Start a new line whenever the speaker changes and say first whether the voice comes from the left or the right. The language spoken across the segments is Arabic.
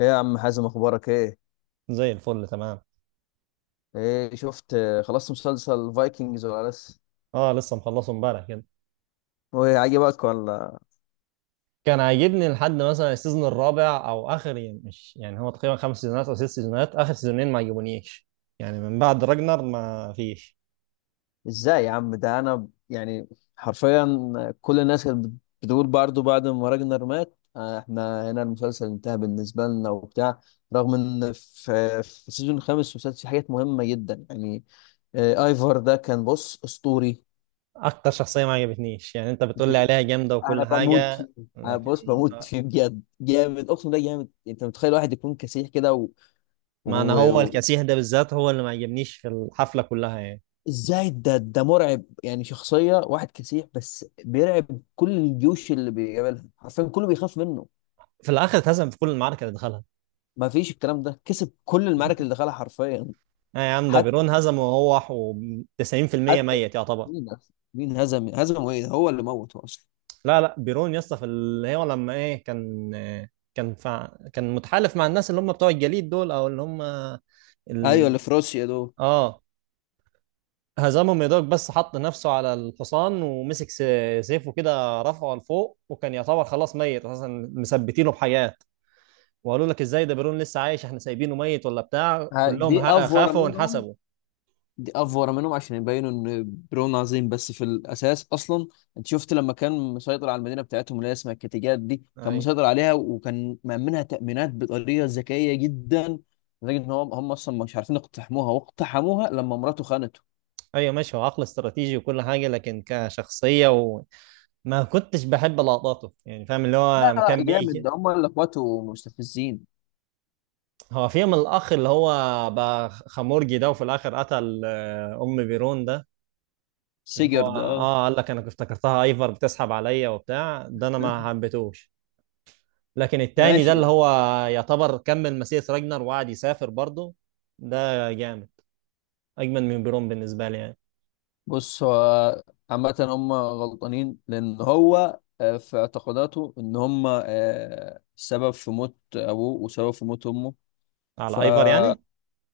left: ايه يا عم حازم، اخبارك ايه؟
right: زي الفل تمام.
left: ايه شفت، خلصت مسلسل فايكنجز ولا لسه؟
right: اه، لسه مخلصه امبارح كده.
left: وعجبك ولا؟
right: كان عاجبني لحد مثلا السيزون الرابع او اخر، يعني مش، يعني هو تقريبا خمس سيزونات او ست سيزونات، اخر سيزونين ما عجبونيش، يعني من بعد راجنر ما فيش.
left: ازاي يا عم، ده انا يعني حرفيا. كل الناس كانت بتقول برضه بعد ما راجنر مات، احنا هنا المسلسل انتهى بالنسبه لنا وبتاع. رغم ان في السيزون الخامس والسادس في حاجات مهمه جدا يعني. ايفر ده كان، بص، اسطوري.
right: اكتر شخصيه ما عجبتنيش، يعني انت بتقول لي
left: ب-
right: عليها جامده
left: انا
right: وكل
left: بموت
right: حاجه،
left: فيه. أنا
right: لكن
left: بص بموت فيه بجد، جامد، اقسم بالله جامد. انت متخيل واحد يكون كسيح كده.
right: ما انا هو
left: و...
right: الكسيه ده بالذات هو اللي ما عجبنيش في الحفله كلها يعني.
left: ازاي ده مرعب يعني، شخصية واحد كسيح بس بيرعب كل الجيوش اللي بيقابلها، حرفيا كله بيخاف منه.
right: في الاخر اتهزم في كل المعركه اللي دخلها.
left: ما فيش الكلام ده، كسب كل المعارك اللي دخلها حرفيا.
right: يا عم ده
left: حتى
right: بيرون هزمه وهو 90%
left: حتى
right: ميت يعتبر.
left: مين أصلاً؟ مين هزم ايه، هو اللي موت اصلا.
right: لا لا، بيرون يا اسطى، في اللي هو لما ايه كان، كان فع... كان متحالف مع الناس اللي هم بتوع الجليد دول، او اللي هم
left: ايوه
right: ال...
left: اللي في روسيا دول.
right: اه، هزمهم يا دوب، بس حط نفسه على الحصان ومسك سيفه كده، رفعه لفوق، وكان يعتبر خلاص ميت اساسا، مثبتينه بحاجات، وقالوا لك ازاي ده بيرون لسه عايش، احنا سايبينه ميت ولا بتاع،
left: ه-
right: كلهم
left: دي افور
right: خافوا
left: منهم
right: وانحسبوا.
left: دي افور منهم عشان يبينوا ان برون عظيم، بس في الاساس اصلا، انت شفت لما كان مسيطر على المدينه بتاعتهم اللي هي اسمها الكتيجات دي، كان
right: ايوه
left: مسيطر عليها وكان مأمنها تأمينات بطريقه ذكيه جدا، لدرجه ان هم اصلا مش عارفين يقتحموها، واقتحموها لما مراته خانته.
right: ايوه ماشي، هو عقل استراتيجي وكل حاجه، لكن كشخصيه وما كنتش بحب لقطاته يعني، فاهم اللي هو
left: لا
right: لما
left: لا،
right: كان
left: جامد،
right: بيجي.
left: ده هم اللي اخواته مستفزين.
right: هو فيهم الأخ اللي هو بقى خمورجي ده، وفي الآخر قتل أم بيرون ده، اللي هو
left: سيجر ده، اه.
right: قال لك أنا كنت افتكرتها أيفر بتسحب عليا وبتاع، ده أنا ما حبيتهوش. لكن التاني ده اللي
left: ماشي.
right: هو يعتبر كمل مسيرة راجنر، وقعد يسافر برضه. ده جامد، أجمل من بيرون بالنسبة لي يعني.
left: بص هو، عامة هم غلطانين لأن هو، في اعتقاداته إن هم، سبب في موت أبوه وسبب في موت أمه.
right: على أيفر
left: فا
right: يعني؟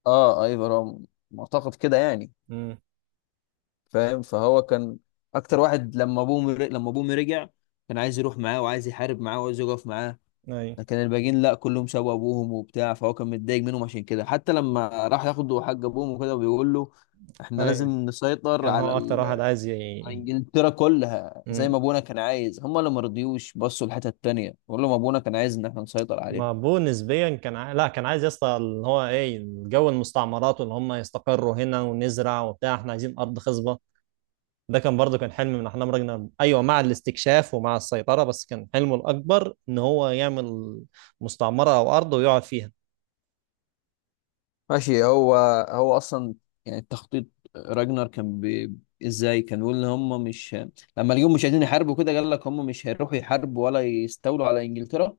left: آه أيوة، هو معتقد كده يعني،
right: امم.
left: فاهم، فهو كان أكتر واحد، لما أبوه رجع كان عايز يروح معاه، وعايز يحارب معاه، وعايز يقف معاه.
right: أيوه
left: لكن الباقيين لأ، كلهم سابوا أبوهم وبتاع، فهو كان متضايق منهم. عشان كده حتى لما راح ياخدوا حق أبوهم وكده بيقول له إحنا لازم
right: أيوه،
left: نسيطر
right: كان
left: على
right: هو أكتر واحد عايز
left: انجلترا كلها زي ما ابونا كان عايز. هم اللي ما رضيوش، بصوا الحته التانيه، بقول لهم ابونا كان عايز ان احنا نسيطر عليها.
right: ما بو نسبيا لا، كان عايز يا اسطى اللي هو ايه، جو المستعمرات، واللي هم يستقروا هنا ونزرع وبتاع، احنا عايزين ارض خصبه. ده كان برضه كان حلم من احلام راجنر، ايوه، مع الاستكشاف ومع السيطره، بس كان حلمه الاكبر ان هو يعمل مستعمره او ارض ويقعد فيها.
left: ماشي. هو اصلا يعني، التخطيط، راجنر كان ازاي كان بيقول ان هم مش، لما اليوم مش عايزين يحاربوا كده قال لك هم مش هيروحوا يحاربوا ولا يستولوا على انجلترا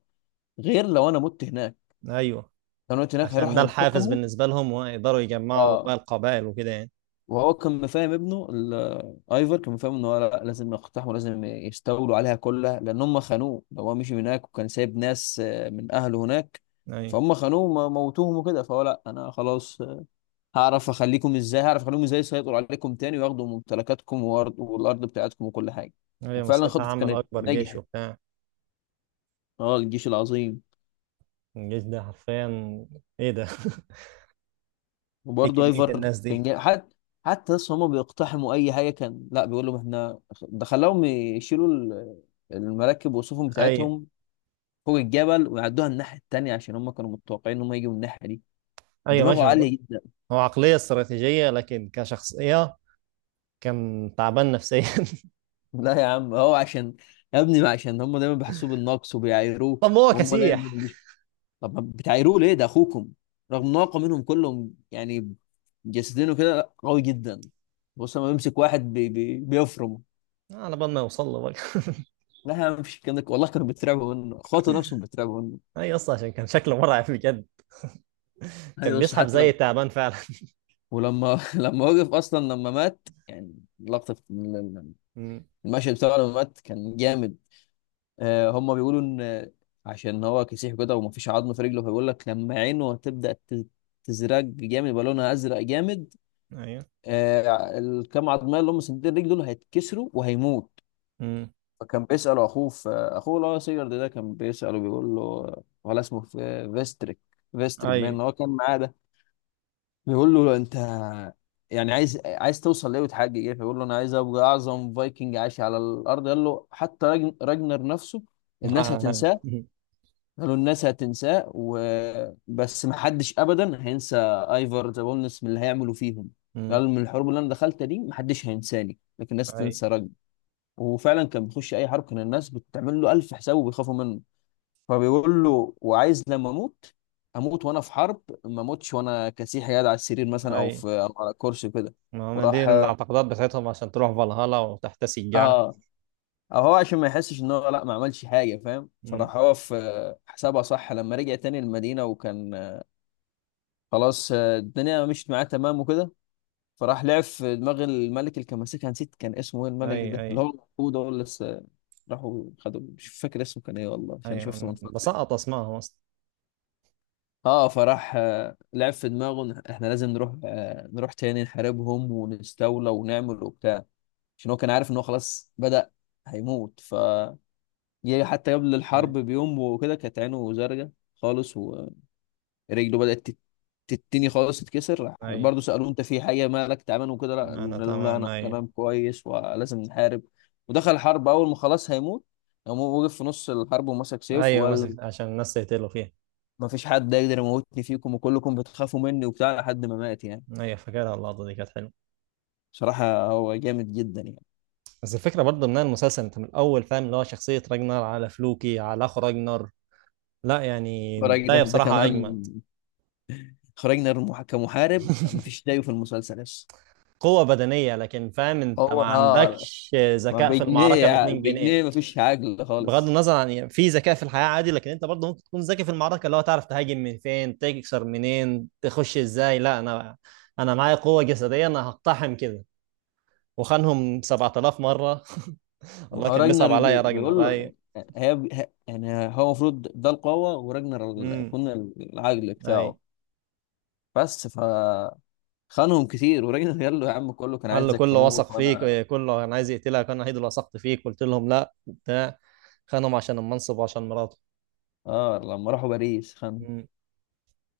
left: غير لو انا مت هناك.
right: ايوه،
left: لو انا مت هناك
right: عشان
left: هيروحوا
right: ده الحافز
left: ينتقموا.
right: بالنسبه لهم، ويقدروا يجمعوا
left: اه.
right: بقى القبائل وكده يعني.
left: وهو كان مفاهم ابنه ايفر، كان مفاهم ان هو لا، لازم يقتحموا، لازم يستولوا عليها كلها لان هم خانوه. لو هو مشي من هناك وكان سايب ناس، من اهله هناك،
right: ايوه
left: فهم خانوه، موتوهم وكده، فهو لا، انا خلاص، هعرف اخليكم ازاي، هعرف اخليهم ازاي يسيطروا عليكم تاني وياخدوا ممتلكاتكم والارض بتاعتكم وكل حاجه.
right: ايوه
left: وفعلا
right: مساعتها
left: خطته
right: عمل
left: كانت
right: اكبر جيش
left: نجحت.
right: وبتاع.
left: اه، الجيش العظيم.
right: الجيش ده حرفيا ايه ده ايه
left: وبرضه
right: كميه
left: ايفر
right: الناس
left: كان
right: دي.
left: جاي حتى، لسه هما بيقتحموا اي حاجه، كان لا بيقول لهم احنا، ده خلاهم يشيلوا المراكب والسفن
right: ايوه
left: بتاعتهم فوق الجبل ويعدوها الناحيه التانيه، عشان هما كانوا متوقعين ان هما يجوا من الناحيه دي.
right: ايوه
left: دماغه
right: ماشي،
left: عاليه جدا.
right: هو عقلية استراتيجية، لكن كشخصية كان تعبان نفسيا
left: لا يا عم، هو عشان، يا ابني، ما عشان هما دايما بيحسوه بالنقص وبيعايروه.
right: طب هو
left: وهم دايما
right: كسيح.
left: طب ما بتعايروه ليه، ده اخوكم، رغم ان هو أقوى منهم كلهم يعني، جسدينه كده قوي جدا. بص لما بيمسك واحد بي بي بيفرم.
right: على بال ما يوصل له بقى
left: لا يا عم مفيش الكلام ده، والله كانوا بيترعبوا منه، اخواته نفسهم بيترعبوا منه.
right: اي، اصلا عشان كان شكله مرعب بجد، كان
left: ايوه، بص.
right: بيسحب
left: حتى
right: زي
left: لما،
right: تعبان فعلا
left: ولما لما وقف اصلا، لما مات، يعني لقطه في
right: أمم،
left: المشهد بتاعه لما مات كان جامد. آه، هم بيقولوا ان، عشان هو كسيح كده ومفيش عظم في رجله، فبيقول لك لما عينه هتبدا تزرق جامد، يبقى لونها ازرق جامد،
right: ايوه.
left: آه الكام عظمه اللي هم سندين رجله دول هيتكسروا وهيموت.
right: أمم،
left: فكان بيساله اخوه، في اخوه اللي هو سيجارد ده كان بيساله، بيقول له، ولا اسمه في فيستريك، فيستريك
right: اي
left: باين ان هو كان معاه، بيقول له انت يعني عايز، عايز توصل ليه وتحقق ايه؟ فيقول له انا عايز ابقى اعظم فايكنج عاش على الارض. قال له حتى راجنر نفسه الناس هتنساه، قالوا الناس هتنساه، وبس ما حدش ابدا هينسى ايفر ذا بولنس من اللي هيعملوا فيهم.
right: أمم.
left: قال من الحروب اللي انا دخلتها دي ما حدش هينساني، لكن الناس
right: اي
left: تنسى راجنر. وفعلا كان بيخش اي حرب كان الناس بتعمل له الف حساب وبيخافوا منه. فبيقول له، وعايز لما اموت، اموت وانا في حرب، ما اموتش وانا كسيح قاعد على السرير مثلا،
right: اي،
left: او في، او على كرسي كده.
right: ما هم دي
left: وراح.
right: الاعتقادات بتاعتهم، عشان تروح فالهالا وتحتسي الجعة.
left: اه. او هو عشان ما يحسش ان هو لا، ما عملش حاجه، فاهم،
right: أمم.
left: فراح هو في حسابها صح لما رجع تاني المدينه، وكان، خلاص، الدنيا مشيت معاه تمام وكده. فراح لعب في دماغ الملك اللي كان ماسكها، نسيت كان اسمه ايه
right: اي
left: الملك ده، اللي
right: اي
left: هو المفروض هو اللي لسه راحوا خدوا، مش فاكر اسمه كان ايه والله عشان
right: اي،
left: شفته من
right: أنا
left: فتره.
right: بسقط اسمائهم اصلا.
left: اه، فراح، لعب في دماغه إن احنا لازم نروح، نروح تاني نحاربهم ونستولى ونعمل وبتاع، عشان هو كان عارف ان هو خلاص بدأ هيموت. ف جه حتى قبل
right: اي
left: الحرب بيوم وكده، كانت عينه زرقاء خالص، ورجله بدأت تتني خالص، تتكسر. راح
right: اي،
left: برضه، سألوه انت في حاجة مالك تعبان وكده، لا
right: انا
left: قال لهم لا
right: تمام.
left: انا
right: اي.
left: تمام كويس ولازم نحارب. ودخل الحرب، اول ما خلاص هيموت قام هو وقف في نص الحرب ومسك سيف
right: ايوه
left: وقال
right: مسك عشان الناس تقتلوا فيها.
left: ما فيش حد يقدر يموتني فيكم وكلكم بتخافوا مني وبتاع، لحد ما مات يعني.
right: ايوه فاكرها، اللقطة دي كانت حلوة.
left: بصراحة هو جامد جدا يعني.
right: بس الفكرة برضه ان أنا المسلسل، انت من الاول فاهم اللي هو شخصية راجنر على فلوكي، على اخو راجنر. لا يعني
left: الراجل ده
right: البداية
left: ده
right: بصراحة
left: كمان،
right: اجمد.
left: خرجنا كمحارب ما فيش زيه في المسلسل لسه.
right: قوة بدنية، لكن فاهم انت ما
left: هو اه،
right: عندكش
left: ما
right: ذكاء في المعركة ب
left: بجنيه،
right: 2 جنيه.
left: بجنيه ما فيش عقل
right: بغض
left: خالص.
right: النظر عن، يعني في ذكاء في الحياة عادي، لكن انت برضه ممكن تكون ذكي في المعركة، اللي هو تعرف تهاجم من فين، تكسر منين، تخش ازاي، لا انا، انا معايا قوة جسدية، انا هقتحم كده. وخانهم 7000 مرة
left: ما
right: الله،
left: هو
right: كان بيصعب
left: راجنر
right: عليا يا
left: بيقول
right: راجنر. اي.
left: له، يعني هو المفروض ده القوة وراجنر
right: امم.
left: يكون العقل
right: اي.
left: بتاعه. بس ف، خانهم كتير وراجنر قال له يا عم كله كان
right: قال له
left: عايزك
right: كله
left: تموت
right: وثق فيك
left: وانا.
right: كله كان عايز يقتلك، انا الوحيد اللي وثقت فيك، قلت لهم لا بتاع خانهم عشان المنصب وعشان مراته.
left: اه لما راحوا باريس خانهم.
right: مم.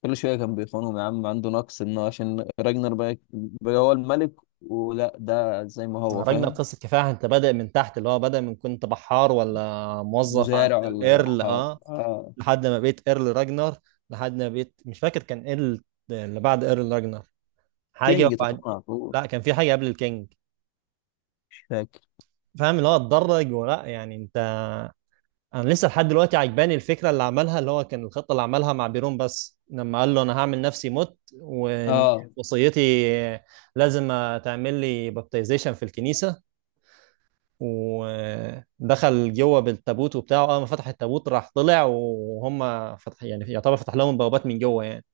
left: كل شويه كان بيخونهم يا عم، عنده نقص، انه عشان راجنر بقى هو الملك ولا ده زي ما هو
right: عرجنا
left: فاهم.
right: لقصه كفاح، انت بادئ من تحت، اللي هو بادئ من، كنت بحار ولا موظف عند
left: مزارع ولا
right: الايرل،
left: وحار،
right: اه،
left: اه.
right: لحد ما بقيت ايرل راجنر، لحد ما بقيت مش فاكر كان ايه اللي بعد ايرل راجنر، حاجه
left: كينج
right: وبعد،
left: تقريبا على طول.
right: لا كان في حاجه قبل الكينج،
left: مش فاكر.
right: فاهم اللي هو اتدرج، ولا يعني انت. انا لسه لحد دلوقتي عجباني الفكره اللي عملها، اللي هو كان الخطه اللي عملها مع بيرون، بس لما قال له انا هعمل نفسي مت،
left: اه
right: ووصيتي لازم تعمل لي بابتيزيشن في الكنيسه. ودخل جوه بالتابوت وبتاعه، اول ما فتح التابوت راح طلع وهم، فتح يعني يعتبر فتح لهم بوابات من جوه يعني.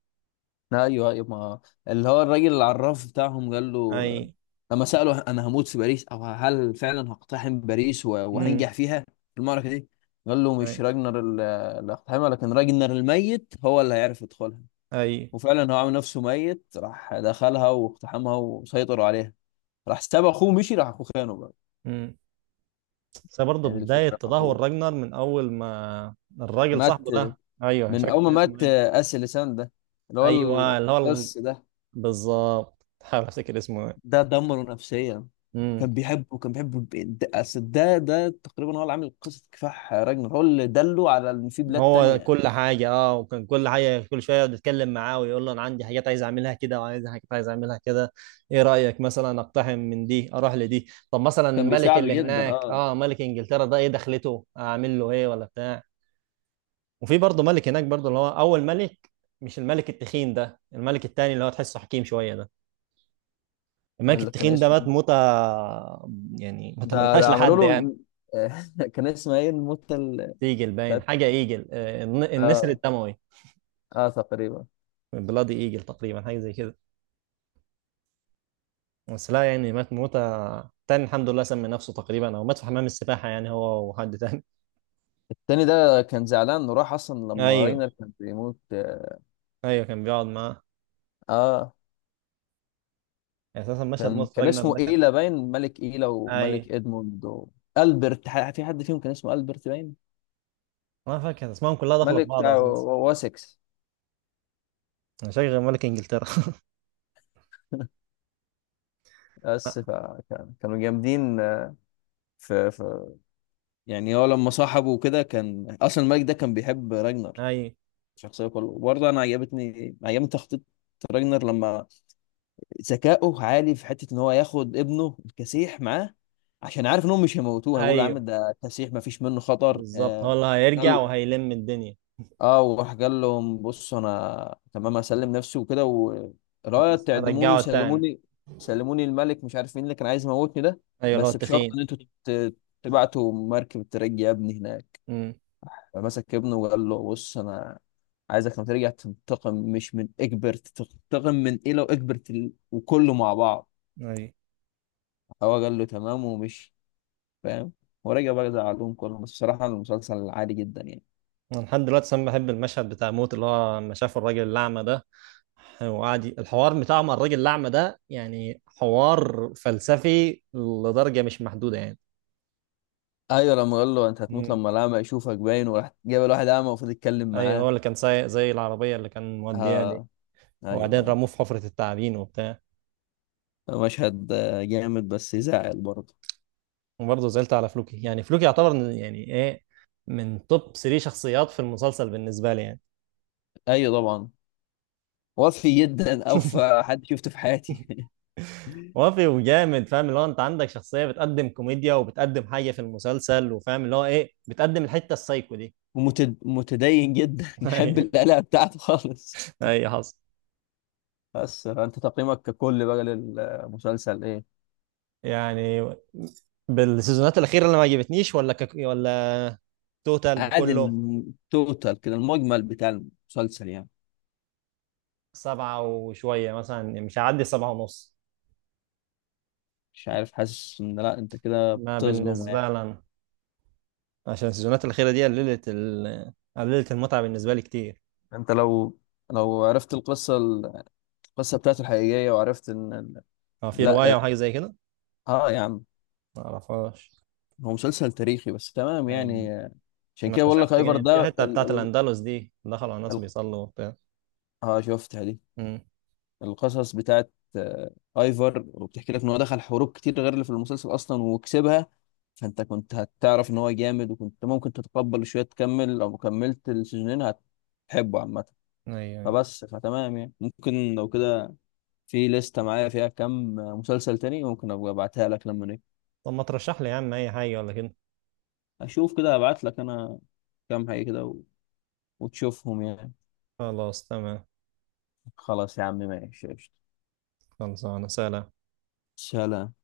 left: ايوه، ايوه، ما، اللي هو الراجل العراف بتاعهم قال له،
right: اي.
left: آه، لما سأله انا هموت في باريس او هل فعلا هقتحم باريس
right: امم.
left: وهنجح فيها في المعركه دي، قال له
right: اي
left: مش راجنر اللي هقتحمها لكن راجنر الميت هو اللي هيعرف يدخلها.
right: اي.
left: وفعلا هو عامل نفسه ميت، راح دخلها واقتحمها وسيطروا عليها. راح ساب اخوه، مشي، راح اخوه خانه بقى.
right: امم. بس برضه
left: يعني دي
right: بدايه
left: الفكره في
right: تدهور
left: اخوه.
right: راجنر من اول ما الراجل
left: مات.
right: صاحبه ده، ايوه مش
left: من
right: فاكر
left: اول ما
right: كان اسمه
left: مات
right: ايه.
left: اسي لسان ده، اللي هو
right: ايوه اللي هو،
left: القس ده
right: بالظبط، تحاول افتكر اسمه ايه.
left: ده دمره نفسيا.
right: امم.
left: كان بيحبه، كان بيحبه، ده أصل، ده تقريبا هو اللي عامل قصه كفاح راجنر، هو اللي دله على ان في بلاد
right: هو
left: تانية.
right: كل حاجه، اه، وكان كل حاجه، كل شويه بيتكلم معاه ويقول له انا عندي حاجات عايز اعملها كده، وعايز حاجات عايز اعملها كده، ايه رايك مثلا اقتحم من دي، اروح لدي، طب مثلا
left: كان
right: الملك
left: بيساعده
right: اللي
left: جدا،
right: هناك،
left: اه.
right: اه، ملك انجلترا ده ايه دخلته، اعمل له ايه ولا بتاع. وفي برضه ملك هناك برضه، اللي هو اول ملك، مش الملك التخين ده، الملك التاني اللي هو تحسه حكيم شويه ده. الملك
left: اللي كان
right: التخين ده
left: اسمه
right: مات
left: إيه؟
right: موتة يعني ما
left: ده
right: تمناش
left: ده عملوا
right: لحد يعني.
left: له. كان اسمه ايه الموتة
right: ايجل باين
left: بتاعت،
right: حاجه، ايجل، النسر
left: اه،
right: الدموي،
left: اه تقريبا.
right: بلادي ايجل تقريبا، حاجه زي كده. بس لا يعني مات موتة تاني الحمد لله، سمي نفسه تقريبا، او مات في حمام السباحه يعني، هو وحد تاني
left: التاني ده كان زعلان انه راح اصلا لما
right: ايوه
left: راجنر كان بيموت، اه.
right: ايوه، كان بيقعد معاه،
left: آه.
right: يعني اساسا مشهد
left: كان،
right: ماتش
left: كان
right: راجنر
left: اسمه
right: ده كان.
left: ايلا باين، ملك ايلا وملك
right: ايوه.
left: ادموند البرت، في حد فيهم كان اسمه البرت باين،
right: ما فاكر اسمائهم كلها داخله في
left: ملك
right: بعض
left: بتاع
right: اساسا.
left: واسكس.
right: شغل ملك انجلترا
left: بس فكان كانوا جامدين في يعني، هو لما صاحبه وكده كان اصلا الملك ده كان بيحب راجنر
right: ايوه
left: شخصيه كله. وبرضه انا عجبتني، عجبني تخطيط راجنر، لما ذكائه عالي في حته ان هو ياخد ابنه الكسيح معاه عشان عارف انهم مش هيموتوه، هيقولوا يا عم
right: ايوه
left: ده كسيح ما فيش منه خطر،
right: بالظبط، هو اللي
left: ده
right: هيرجع وهيلم الدنيا.
left: اه. وراح قال لهم بصوا انا تمام اسلم نفسي وكده،
right: بس
left: ورايت تعدموني،
right: هرجعه تاني.
left: وسلموني، سلموني الملك، مش عارف مين اللي كان عايز يموتني ده،
right: ايوه اللي هو
left: بس بشرط
right: التخين.
left: ان انتوا ت- تبعتوا مركب ترجي ابني هناك.
right: امم.
left: فمسك ابنه وقال له بص، انا عايزك لما ترجع تنتقم، مش من اكبر، تنتقم من ايه لو اكبرت وكله مع بعض.
right: ايوه.
left: هو قال له تمام ومشي. فاهم؟ ورجع بقى زعلهم كلهم. بس بصراحة المسلسل عادي جدا يعني.
right: انا لحد دلوقتي انا بحب المشهد بتاع موت، اللي هو لما شاف الراجل الاعمى ده، وقعد الحوار بتاعه مع الراجل الأعمى ده، يعني حوار فلسفي لدرجة مش محدودة يعني.
left: ايوه، لما قال له انت هتموت
right: مم.
left: لما الاعمى يشوفك باين، وراح جاب الواحد اعمى المفروض يتكلم
right: أيوه، هو
left: معاه.
right: اللي كان سايق زي العربية اللي كان موديها دي.
left: ها،
right: وبعدين
left: ايوه.
right: رموه في حفرة التعابين وبتاع.
left: ايوه مشهد، جامد بس يزعل برضه.
right: وبرضه زعلت على فلوكي، يعني فلوكي يعتبر يعني إيه، من توب 3 شخصيات في المسلسل بالنسبة لي يعني.
left: ايوه طبعا. وفي جدا، اوفى حد شفته في حياتي.
right: وافي وجامد، فاهم اللي هو انت عندك شخصية بتقدم كوميديا، وبتقدم حاجة في المسلسل، وفاهم اللي هو ايه بتقدم الحتة السايكو دي
left: ومتدين جدا. يحب
right: ايوه،
left: القلق بتاعته خالص.
right: أيوة، حصل.
left: بس انت تقييمك ككل بقى للمسلسل ايه؟
right: يعني بالسيزونات الأخيرة اللي ما عجبتنيش، ولا توتال
left: عادي،
right: بكله.
left: التوتال كده، المجمل بتاع المسلسل يعني.
right: سبعة وشوية مثلا يعني، مش هعدي سبعة ونص.
left: مش عارف، حاسس ان لا، انت كده
right: ما
left: بتظلمه
right: بالنسبة
left: يعني.
right: لنا، عشان السيزونات الأخيرة دي قللت المتعة بالنسبة لي كتير.
left: انت لو، لو عرفت القصة، القصة بتاعته الحقيقية، وعرفت ان
right: هو في
left: لا
right: رواية
left: اه،
right: وحاجة زي كده؟
left: آه يا عم،
right: ما أعرفهاش.
left: هو مسلسل تاريخي بس تمام
right: يعني
left: يعني، عشان
right: ما
left: كده بقول لك
right: شفت
left: ايفر
right: جاي في
left: ده
right: حتة بتاعت الأندلس دي، دخلوا على ناس
left: ال...
right: بيصلوا وبتاع.
left: اه، شفتها دي،
right: امم.
left: القصص بتاعت، ايفر، وبتحكي لك ان هو دخل حروب كتير غير اللي في المسلسل اصلا وكسبها. فانت كنت هتعرف ان هو جامد، وكنت ممكن تتقبل شوية، تكمل لو كملت السيزونين هتحبه عامة.
right: أيوه. أيوة.
left: فبس، فتمام يعني، ممكن لو كده، في لستة معايا فيها كم مسلسل تاني ممكن ابقى ابعتها لك، لما
right: طب ما ترشح لي يا عم أي حاجة ولا كده.
left: اشوف كده ابعت لك انا كام حاجه كده وتشوفهم يعني.
right: خلاص تمام.
left: خلاص يا عم ماشي، قشطة.
right: خلصانة، سلام.
left: سلام.